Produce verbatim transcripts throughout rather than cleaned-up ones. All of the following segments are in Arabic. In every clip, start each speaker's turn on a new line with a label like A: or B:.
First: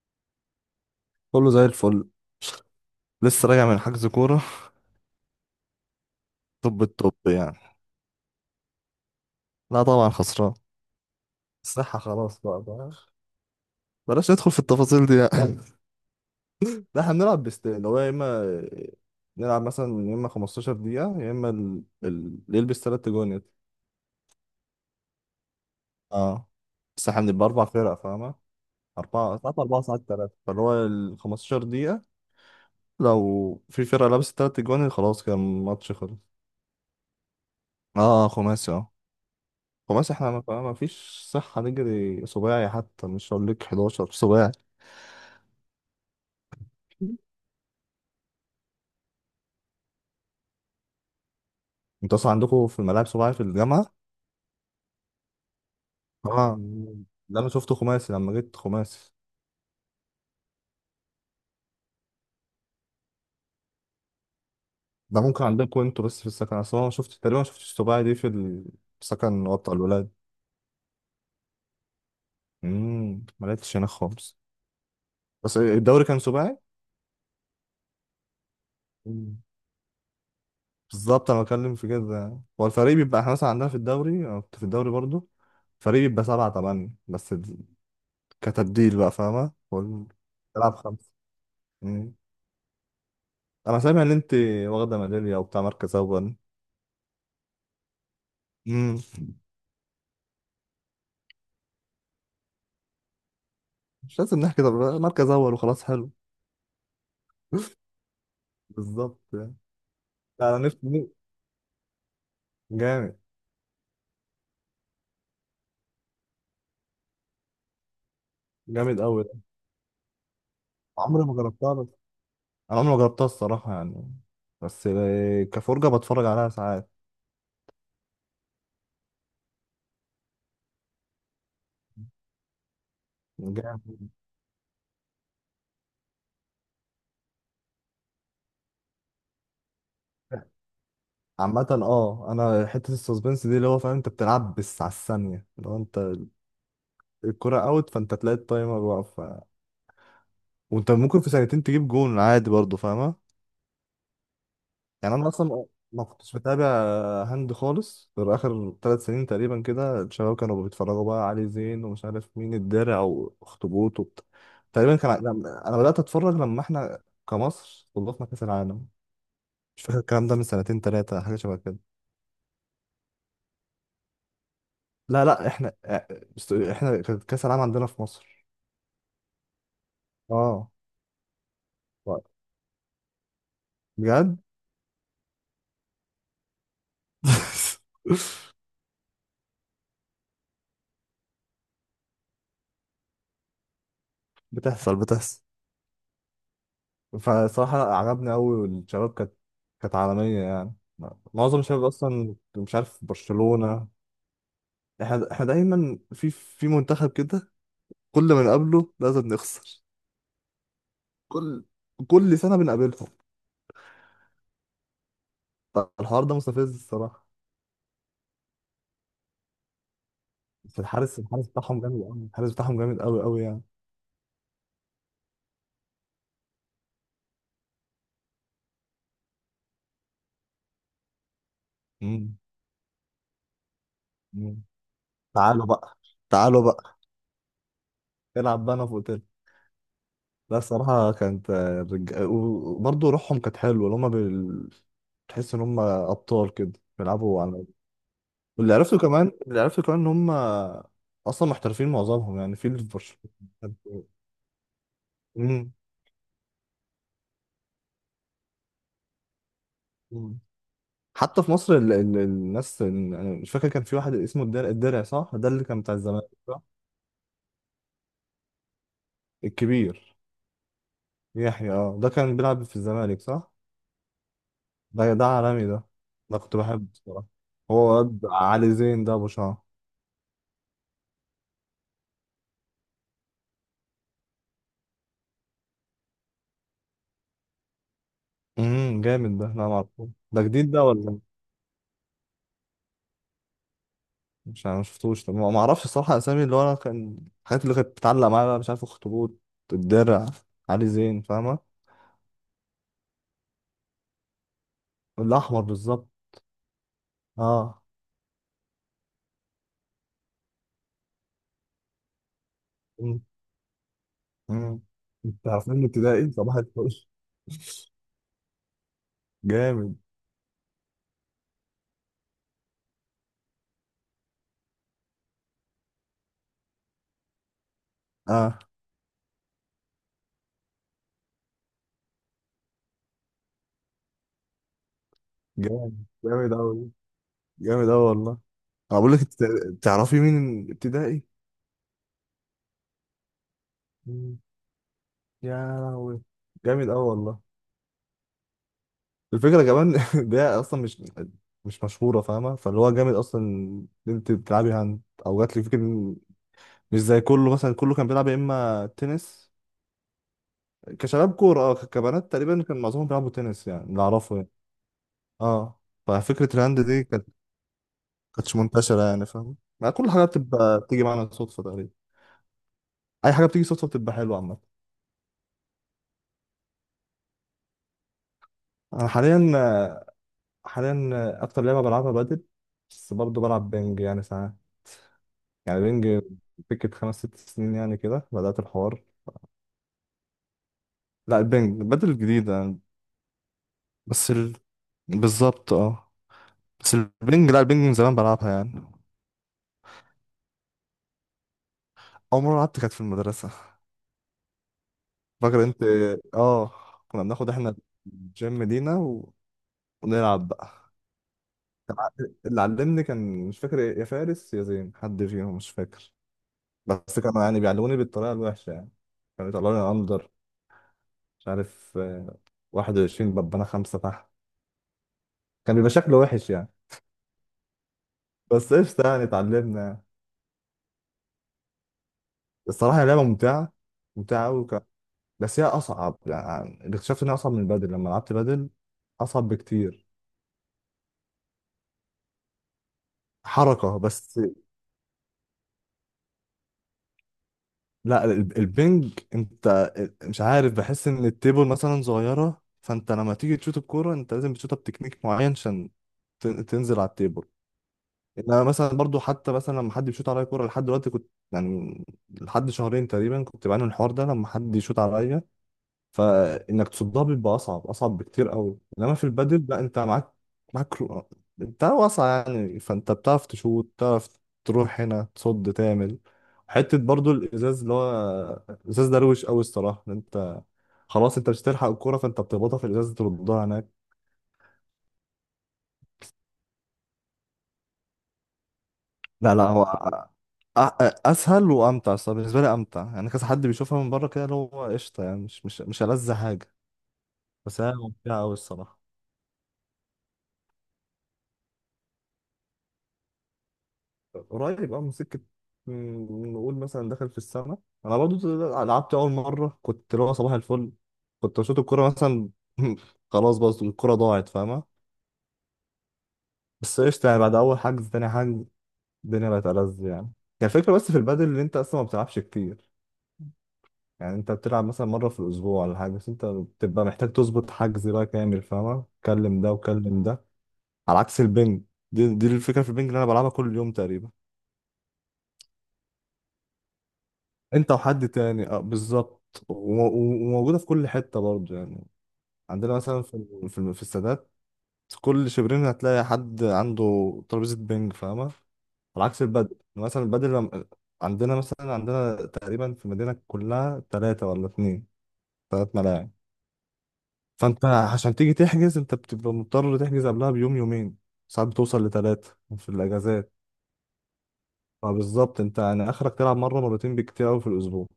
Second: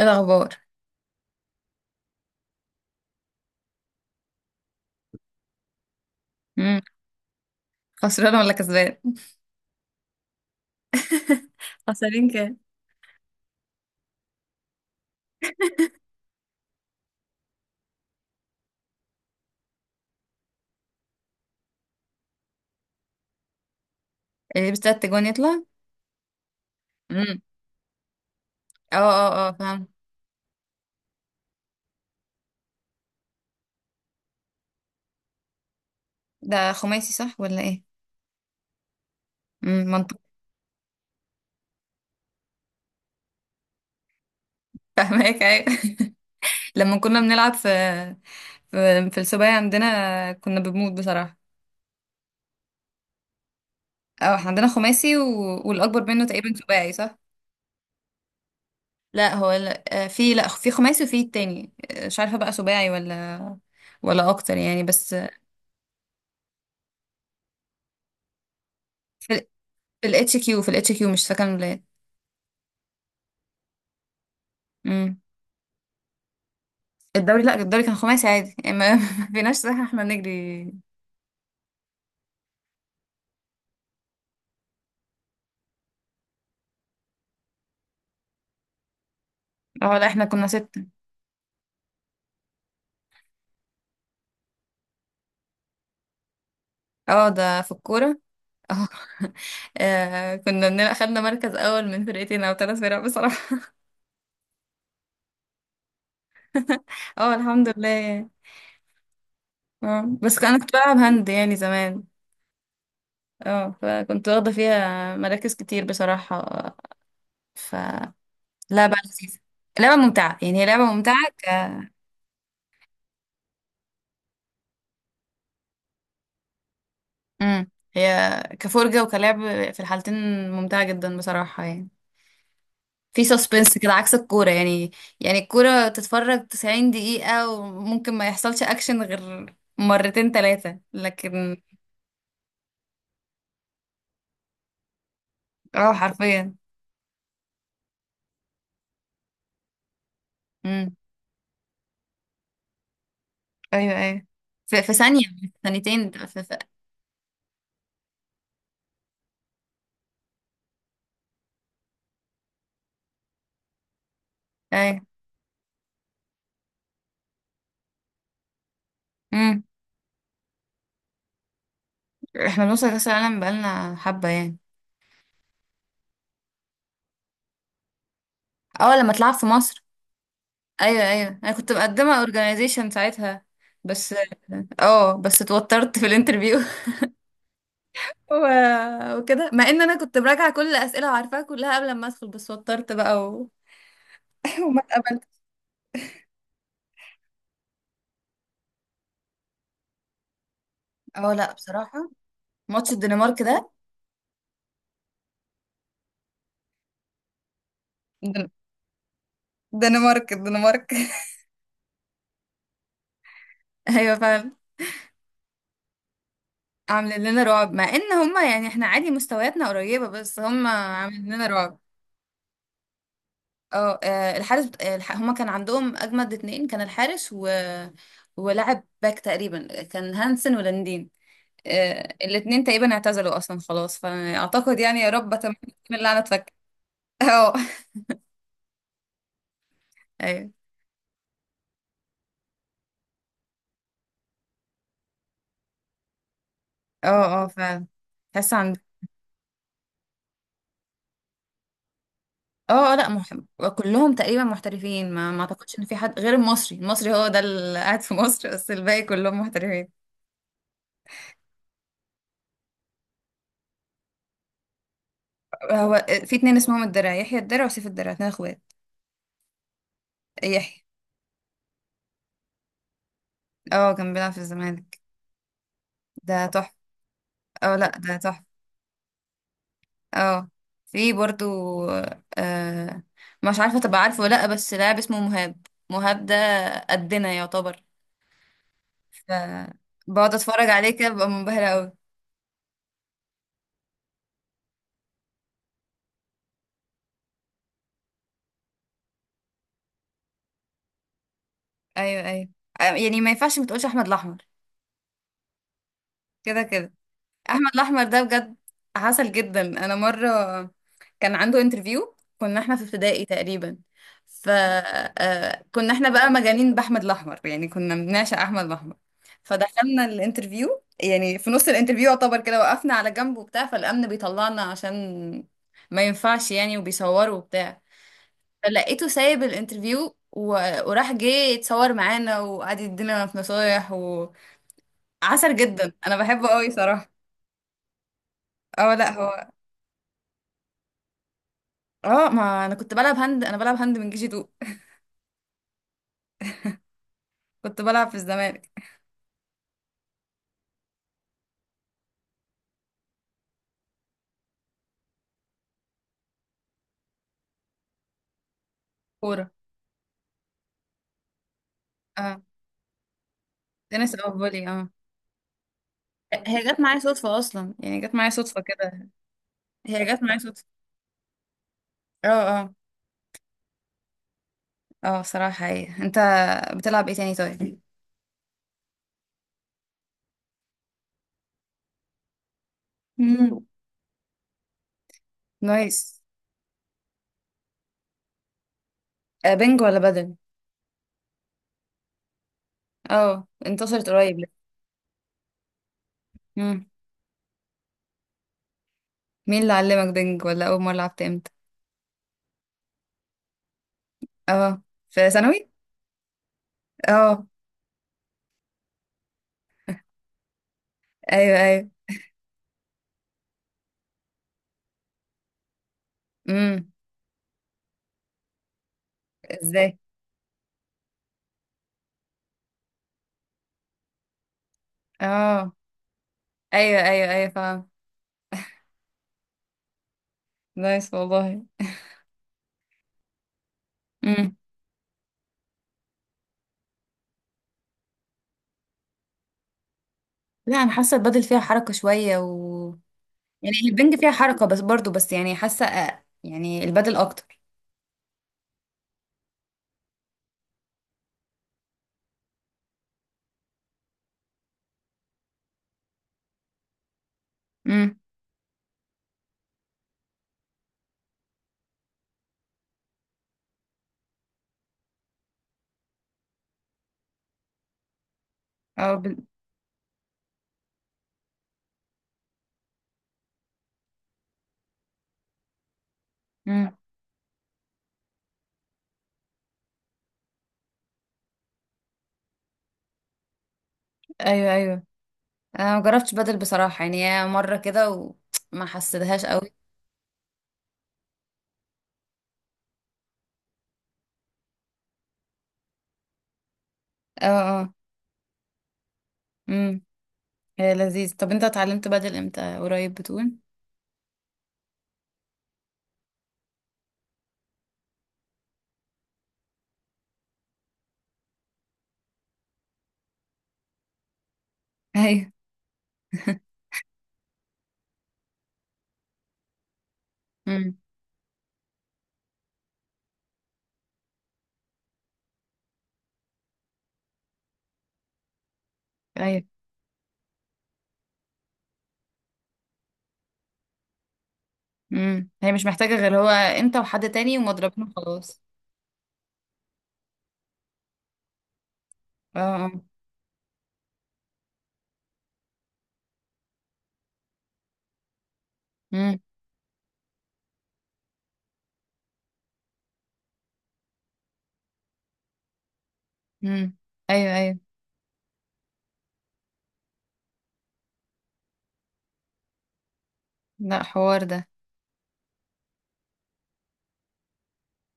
A: ايه الاخبار؟
B: كله زي الفل. لسه راجع من حجز كورة.
A: امم.
B: طب الطب يعني.
A: خسران ولا كسبان؟
B: لا طبعا خسران. الصحة
A: خسرين
B: خلاص
A: كام؟
B: بقى بقى. بلاش ندخل في التفاصيل دي يعني. لا احنا بنلعب بيستين، اللي هو يا اما نلعب مثلا يا اما خمستاشر دقيقة، يا اما ال- ال- اللي يلبس تلات جون يت-
A: اللي يلبس تلات جوان يطلع.
B: اه. بس احنا
A: امم.
B: بنبقى أربع فرق فاهمة.
A: اه، اه،
B: أربعة
A: اه،
B: ساعات أربعة
A: فاهم.
B: ساعات تلاتة، فاللي هو ال خمستاشر دقيقة لو في فرقة لابسة تلات جوان خلاص كان الماتش خلص.
A: ده خماسي، صح ولا ايه؟
B: اه، خماسي اه.
A: امم
B: هو
A: منطق.
B: مثلا احنا ما ما فيش صحة نجري سباعي، حتى مش هقول لك أحد عشر سباعي.
A: فاهمك، ايوه. لما كنا بنلعب في في, في السباعي عندنا كنا بنموت بصراحه.
B: انتوا اصلا عندكم في الملاعب سباعي في الجامعة؟
A: اه، احنا عندنا خماسي و... والاكبر منه تقريبا
B: اه،
A: سباعي، صح؟
B: ده انا شفته خماسي لما جيت، خماسي.
A: لا هو لا، آه، في، لا، في خماسي وفي التاني، آه، مش عارفه بقى سباعي ولا ولا اكتر يعني، بس.
B: ده ممكن عندكم انتوا، بس في السكن اصلا انا ما شفت تقريبا ما شفتش السباعي دي في السكن
A: في
B: اللي هو بتاع الولاد.
A: الاتش كيو في الاتش كيو مش فاكره الولاد.
B: امم ما لقيتش هنا خالص. بس الدوري كان سباعي؟
A: الدوري، لا، الدوري كان خماسي عادي يعني، ما ما
B: مم.
A: فيناش صح احنا نجري.
B: بالظبط، انا بتكلم في كده، هو الفريق بيبقى، احنا مثلا عندنا في الدوري، انا كنت في الدوري برضو، فريق بيبقى سبعة تمانية، بس ال- كتبديل بقى فاهمة؟
A: اه، لا،
B: وال-
A: احنا كنا
B: تلعب
A: ستة.
B: خمسة. انا سامع ان انت واخده ميداليه وبتاع مركز اول.
A: اه، ده في الكورة. اه.
B: امم
A: آه، كنا بنبقى خدنا مركز أول من فرقتين أو ثلاث فرق بصراحة.
B: مش لازم نحكي، طب مركز اول وخلاص، حلو.
A: اه، الحمد لله يعني.
B: بالظبط يعني.
A: اه، بس
B: لا،
A: أنا
B: انا
A: كنت بلعب
B: نفسي.
A: هاند يعني زمان.
B: جامد.
A: اه، فكنت واخدة فيها مراكز كتير بصراحة. ف لعبة
B: جامد قوي ده.
A: لذيذة. لعبة ممتعة يعني، هي لعبة
B: عمري
A: ممتعة
B: ما
A: ك
B: جربتها بس انا عمري ما جربتها الصراحه يعني، بس كفرجه بتفرج عليها ساعات.
A: مم. هي كفرجة وكلعب، في الحالتين ممتعة جدا بصراحة يعني. في سسبنس كده،
B: جامد.
A: عكس الكورة يعني. يعني الكورة تتفرج 90 دقيقة وممكن ما يحصلش أكشن غير مرتين تلاتة، لكن
B: عامة اه، انا حتة السسبنس دي اللي هو فاهم، انت بتلعب بس على الثانية. لو
A: اه،
B: انت
A: حرفيا.
B: الكرة اوت، فانت تلاقي التايمر واقف، وانت
A: امم.
B: ممكن في ثانيتين تجيب جون عادي برضه فاهمة.
A: أيوه، أيوه. في, في
B: يعني
A: ثانية،
B: انا
A: في
B: اصلا ما
A: ثانيتين،
B: كنتش
A: في, في...
B: بتابع هند خالص غير اخر ثلاث سنين تقريبا كده. الشباب كانوا بيتفرجوا بقى علي زين ومش عارف مين، الدرع واخطبوط وبت... تقريبا
A: أيوه.
B: كان لما- انا بدات اتفرج لما احنا كمصر استضفنا كاس العالم.
A: امم
B: مش فاكر الكلام ده، من سنتين ثلاثه، حاجه شبه كده.
A: احنا بنوصل كأس العالم بقالنا حبة يعني.
B: لا لا، احنا است- احنا، كانت كاس العالم عندنا في مصر.
A: اه، لما تلعب في مصر.
B: اه،
A: أيوه، أيوه، أنا كنت مقدمة organization ساعتها، بس.
B: بجد.
A: اه، بس اتوترت في الانترفيو. و... وكده مع ان انا كنت براجعه كل الاسئله وعارفاها كلها قبل ما ادخل، بس وترت بقى. وما
B: بتحصل
A: اتقبلت.
B: بتحصل. فصراحة عجبني أوي، والشباب كانت كانت عالمية يعني.
A: اه، لا
B: معظم الشباب
A: بصراحة.
B: أصلا مش
A: ماتش
B: عارف
A: الدنمارك ده،
B: برشلونة. احنا احنا دايما في في منتخب كده، كل ما
A: دن-
B: نقابله لازم نخسر.
A: دنمارك، الدنمارك.
B: كل كل سنة بنقابلهم.
A: ايوه فعلا.
B: الحوار ده مستفز
A: عاملين
B: الصراحة.
A: لنا رعب، مع ان هما يعني احنا عادي مستوياتنا قريبة، بس هما
B: بس الحارس
A: عاملين لنا
B: الحارس
A: رعب.
B: بتاعهم جامد أوي، الحارس بتاعهم جامد أوي أوي يعني.
A: اه، آه، الحارس بت- آه، الح... هما كان عندهم اجمد اتنين، كان الحارس و... ولاعب باك تقريبا، كان هانسن ولاندين. آه،
B: مم.
A: الاتنين تقريبا اعتزلوا اصلا خلاص،
B: مم.
A: فاعتقد يعني، يا رب اتمنى
B: تعالوا
A: إن
B: بقى،
A: اللعنة تفك.
B: تعالوا بقى،
A: اه.
B: العب بقى، أنا في أوتيل.
A: ايوه،
B: لا الصراحة كانت آه، رج... وبرضه روحهم كانت حلوة، اللي هما بال... تحس إن هما أبطال كده،
A: اه،
B: بيلعبوا
A: اه،
B: على.
A: فعلا. تحس
B: واللي
A: عندهم.
B: عرفته كمان، اللي عرفته كمان ان هم اصلا محترفين معظمهم يعني، في اللي في
A: اه، لا، مح...
B: برشلونه.
A: كلهم تقريبا محترفين، ما ما
B: مم.
A: اعتقدش ان في حد غير المصري. المصري هو ده اللي قاعد في مصر، بس الباقي كلهم محترفين.
B: مم. حتى في مصر ال... ال... الناس، انا مش فاكر، كان في واحد اسمه الدرع، الدرع صح، ده اللي كان بتاع
A: هو
B: الزمالك
A: في اتنين
B: صح؟
A: اسمهم الدرع، يحيى الدرع وسيف الدرع، اتنين اخوات.
B: الكبير.
A: يحيى،
B: يحيى، اه، ده كان بيلعب في الزمالك صح.
A: اه، كان بيلعب في الزمالك.
B: ده ده عالمي ده. ده
A: ده
B: كنت
A: تحفة.
B: بحبه بصراحه.
A: اه،
B: هو
A: لا، ده
B: واد
A: تحفة.
B: علي زين ده ابو شعر.
A: اه، في برضو. آه مش عارفة تبقى عارفه ولا لا، بس لاعب اسمه مهاب، مهاب ده قدنا يعتبر.
B: امم
A: ف
B: جامد ده. لا ما اعرفه،
A: بقعد
B: ده
A: اتفرج
B: جديد ده
A: عليه كده،
B: ولا.
A: ببقى منبهرة قوي.
B: مش انا ما شفتوش. طب ما ما اعرفش الصراحه اسامي، اللي هو انا كان الحاجات اللي كانت بتعلق معايا بقى، مش عارف: اخطبوط، الدرع، علي زين فاهمه.
A: ايوه، ايوه. يعني ما ينفعش ما تقولش احمد الاحمر،
B: الاحمر بالظبط.
A: كده كده. احمد
B: اه.
A: الاحمر ده بجد عسل جدا. انا مره كان عنده انترفيو، كنا احنا في
B: مم.
A: ابتدائي تقريبا. ف
B: امم انت
A: آه،
B: عارفين
A: كنا احنا بقى
B: الابتدائي، صباح
A: مجانين
B: الفل.
A: باحمد الاحمر يعني، كنا بنعشق احمد الاحمر.
B: جامد.
A: فدخلنا الانترفيو، يعني في نص الانترفيو يعتبر كده وقفنا على جنب وبتاع، فالامن بيطلعنا عشان ما ينفعش يعني، وبيصوروا وبتاع.
B: اه،
A: فلقيته سايب الانترفيو و... وراح جه يتصور معانا، وقعد يدينا في نصايح، وعسل جدا،
B: جامد.
A: انا بحبه
B: جامد
A: قوي
B: قوي.
A: صراحه.
B: جامد اوي والله.
A: اه،
B: انا
A: لا،
B: بقول لك انت،
A: هو.
B: تعرفي مين ابتدائي.
A: اه، ما انا كنت بلعب هاند، انا بلعب هاند من جي
B: مم.
A: 2.
B: يا لهوي، جامد اوي والله.
A: كنت بلعب في الزمالك.
B: الفكره كمان ده اصلا مش مش مشهوره فاهمه، فاللي هو جامد اصلا ان انت بتلعبي هاند، او جات لي فكره. مش زي كله، مثلا كله كان بيلعب يا اما
A: كوره،
B: تنس كشباب كوره، اه، كبنات
A: اه.
B: تقريبا كان معظمهم بيلعبوا تنس، يعني اللي
A: تنس او
B: اعرفه يعني.
A: فولي، اه.
B: اه. ففكره
A: هي
B: الهاند
A: جت معايا
B: دي كانت
A: صدفه اصلا يعني، جت معايا
B: كانتش
A: صدفه
B: منتشره
A: كده.
B: يعني، فاهم، ما
A: هي
B: كل
A: جت
B: حاجه
A: معايا صدفه.
B: بتبقى بتيجي معانا صدفه تقريبا.
A: اه، اه،
B: اي حاجه بتيجي صدفه بتبقى حلوه عامه.
A: اه. صراحه، هي انت بتلعب ايه تاني، طيب؟
B: انا حاليا آه، حاليا آه، اكتر لعبه بلعبها بدل، بس برضه
A: امم،
B: بلعب بينج يعني ساعات. يعني
A: نايس.
B: بينج، فكره خمس ست سنين يعني كده بدات الحوار.
A: آه بنج ولا بدل؟
B: لا البينج بدل جديده يعني،
A: اه، انتصرت
B: بس
A: قريب
B: ال...
A: لسه.
B: بالظبط اه.
A: مم.
B: بس البنج لا البنج من زمان بلعبها يعني.
A: مين اللي علمك بنج؟ ولا اول مره لعبت امتى؟
B: أول مرة لعبت كانت في المدرسة.
A: اه، في
B: فاكر
A: ثانوي.
B: أنت، آه كنا
A: اه،
B: بناخد إحنا الجيم لينا، و... ونلعب بقى.
A: ايوه، ايوه.
B: كان ع- اللي علمني كان، مش فاكر إيه، يا فارس يا زين، حد فيهم مش فاكر.
A: امم.
B: بس كانوا يعني بيعلموني بالطريقة الوحشة يعني، كانوا يطلعوني
A: ازاي؟
B: أندر. مش عارف آه، واحد وعشرين ببقى أنا خمسة تحت،
A: اه،
B: كان بيبقى شكله وحش يعني.
A: ايوه، ايوه، ايوه، فاهم.
B: بس قشطة يعني، اتعلمنا يعني.
A: نايس والله.
B: الصراحة هي لعبة ممتعة، ممتعة أوي ك... بس هي أصعب، يعني اللي اكتشفت إنها أصعب من البادل لما لعبت بادل، أصعب بكتير.
A: لا، انا حاسه البادل فيها حركه شويه و... يعني هي
B: حركة
A: البنج فيها
B: بس.
A: حركه بس برضو، بس يعني حاسه أ- يعني البادل اكتر.
B: لا ال- البنج انت مش عارف، بحس ان التيبل مثلا صغيرة، فانت لما تيجي تشوت الكورة، انت لازم بتشوتها بتكنيك معين عشان تن- تنزل على التيبل.
A: امم.
B: انا مثلا برضو، حتى مثلا لما حد بيشوت عليا كورة لحد دلوقتي كنت يعني، لحد شهرين تقريبا كنت بعاني من الحوار ده، لما حد يشوت عليا فانك تصدها بيبقى اصعب، اصعب بكتير قوي.
A: او
B: انما في
A: ب...
B: البادل لا، انت معاك، معاك رو- انت واسعه يعني، فانت بتعرف تشوط، تعرف تروح هنا، تصد، تعمل.
A: امم.
B: حته برضو الازاز، اللي هو الازاز ده روش قوي الصراحه، إن انت خلاص انت مش هتلحق الكوره فانت بتخبطها في الازاز تردها هناك.
A: ايوه، ايوه. انا ما جربتش بادل بصراحه يعني، هي مره كده وما حسيتهاش
B: لا لا،
A: قوي.
B: هو أ- أ- اسهل وامتع الصراحه، بالنسبه لي امتع يعني، كذا حد بيشوفها من بره كده اللي هو قشطه يعني، مش مش مش ألذ حاجه.
A: اه،
B: بس
A: اه.
B: هي ممتعه قوي الصراحه.
A: امم. هي لذيذ. طب انت اتعلمت بادل امتى؟ قريب بتقول؟
B: قريب اه، من سكة، مم، نقول مثلا دخل في السنة. أنا برضو لعبت أول مرة، كنت اللي هو صباح الفل، كنت بشوط الكورة مثلا، خلاص، بس الكورة ضاعت فاهمة.
A: ايوه.
B: بس قشطة يعني، بعد أول حجز تاني حجز الدنيا بقت ألذ يعني. كان الفكرة
A: امم،
B: بس في البادل إن أنت أصلا ما بتلعبش كتير، يعني أنت بتلعب مثلا مرة في الأسبوع ولا حاجة، بس أنت بتبقى محتاج تظبط حجز بقى كامل فاهمة، كلم
A: ايوه.
B: ده وكلم ده. على عكس البنج، دي, دي الفكرة في البنج اللي أنا بلعبها كل يوم تقريبا.
A: امم. هي مش محتاجه غير هو انت وحد تاني
B: انت
A: ومضربين،
B: وحد
A: خلاص.
B: تاني اه بالظبط، و- و- وموجوده في كل حته برضه يعني.
A: اه، اه.
B: عندنا مثلا في ال- في الم- في السادات، كل شبرين هتلاقي حد عنده ترابيزه بينج فاهمه. على
A: امم،
B: عكس البدل، مثلا البدل لم- عندنا مثلا عندنا تقريبا في المدينه كلها ثلاثه ولا اثنين، ثلاث ملاعب.
A: امم. ايوه، ايوه.
B: فانت عشان تيجي تحجز، انت بتبقى مضطر تحجز قبلها بيوم يومين، ساعات بتوصل لثلاثه في الاجازات.
A: لا، حوار ده.
B: فبالظبط انت يعني اخرك تلعب مره مرتين بكتير قوي في الاسبوع.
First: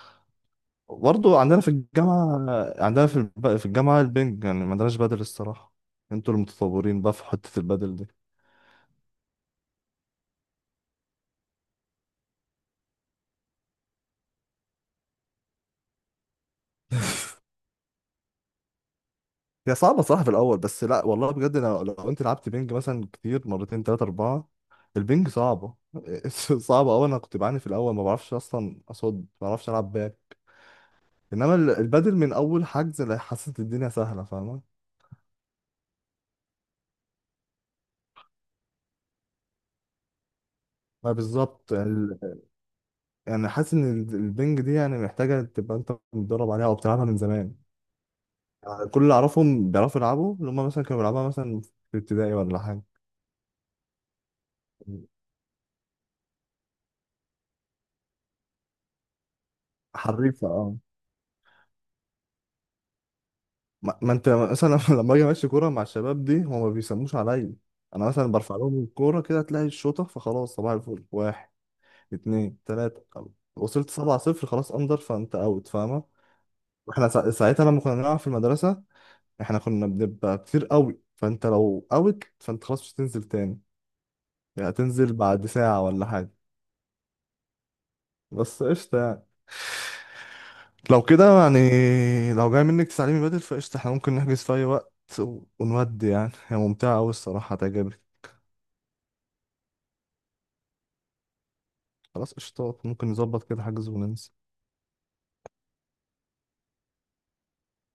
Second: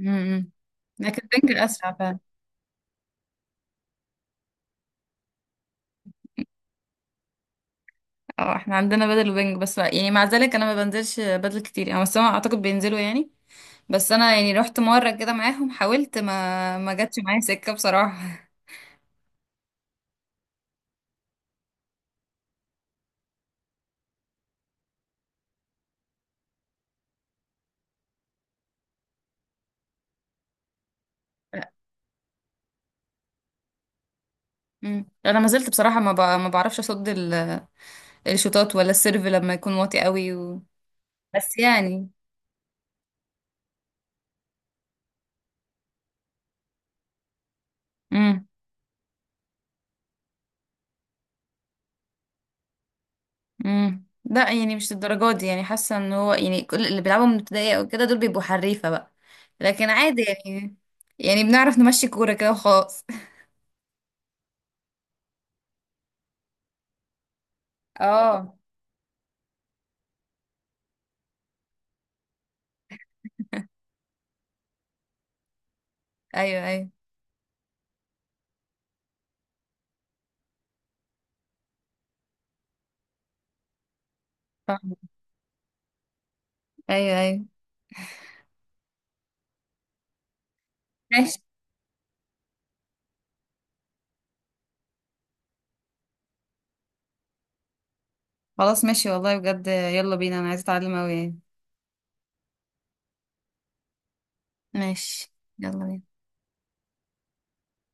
A: امم، امم. لكن
B: برضه
A: البنج
B: عندنا في
A: اسرع فعلا.
B: الجامعة، عندنا في الب... في الجامعة البنج يعني، ما عندناش بدل الصراحة، انتوا المتطورين بقى في حتة البدل دي.
A: اه، احنا عندنا بدل وبنج، بس يعني مع ذلك انا ما بنزلش بدل كتير يعني، بس هم اعتقد بينزلوا يعني. بس انا يعني رحت مره كده معاهم، حاولت، ما ما جاتش معايا سكه بصراحه.
B: هي صعبة صراحة في الأول، بس لا والله بجد، لو, لو انت لعبت بنج مثلا كتير مرتين تلاتة أربعة، البنج صعبة، صعبة أوي. أنا كنت بعاني في الأول، ما بعرفش أصلا أصد، ما بعرفش ألعب باك. إنما ال-
A: لا.
B: البدل من أول حجز، لا، حسيت الدنيا سهلة فاهمة.
A: مم. انا ما زلت بصراحه ما ب... ما بعرفش اصد ال... الشوطات ولا السيرف لما يكون واطي قوي و...
B: ما
A: بس
B: بالظبط
A: يعني.
B: ال- يعني حاسس إن البنج دي يعني محتاجة تبقى أنت متدرب عليها أو بتلعبها من زمان.
A: امم،
B: كل اللي اعرفهم بيعرفوا يلعبوا، اللي هم مثلا كانوا بيلعبوها مثلا في ابتدائي ولا حاجه.
A: امم. لا يعني مش الدرجات دي يعني، حاسه ان هو يعني كل اللي بيلعبوا من ابتدائي او كده دول بيبقوا حريفه بقى. لكن عادي
B: حريفه اه.
A: يعني، يعني بنعرف نمشي كوره كده وخلاص.
B: ما, ما انت مثلا لما اجي امشي كوره مع الشباب دي، هم ما بيسموش عليا. انا مثلا برفع
A: اه،
B: لهم الكوره كده، تلاقي الشوطه فخلاص، صباح الفل، واحد اتنين تلاته خلاص. وصلت سبعة صفر، خلاص اندر، فانت اوت فاهمه.
A: ايوه، ايوه،
B: واحنا سا- ساعتها لما كنا بنلعب في المدرسه، احنا كنا بنبقى كتير قوي، فانت لو اوت فانت خلاص مش هتنزل تاني، يعني
A: فاهمة.
B: هتنزل بعد ساعه ولا حاجه.
A: ايوه، ايوه،
B: بس قشطة يعني. لو
A: ماشي.
B: كده يعني، لو جاي منك تعليمي بدل فقشطة، احنا ممكن نحجز في أي وقت، و- ونودي يعني، هي ممتعة أوي الصراحة هتعجبك.
A: خلاص، ماشي والله، بجد يلا بينا، انا عايزة اتعلم اوي يعني.
B: خلاص قشطات، ممكن نظبط كده حجز وننزل.
A: ماشي، يلا بينا.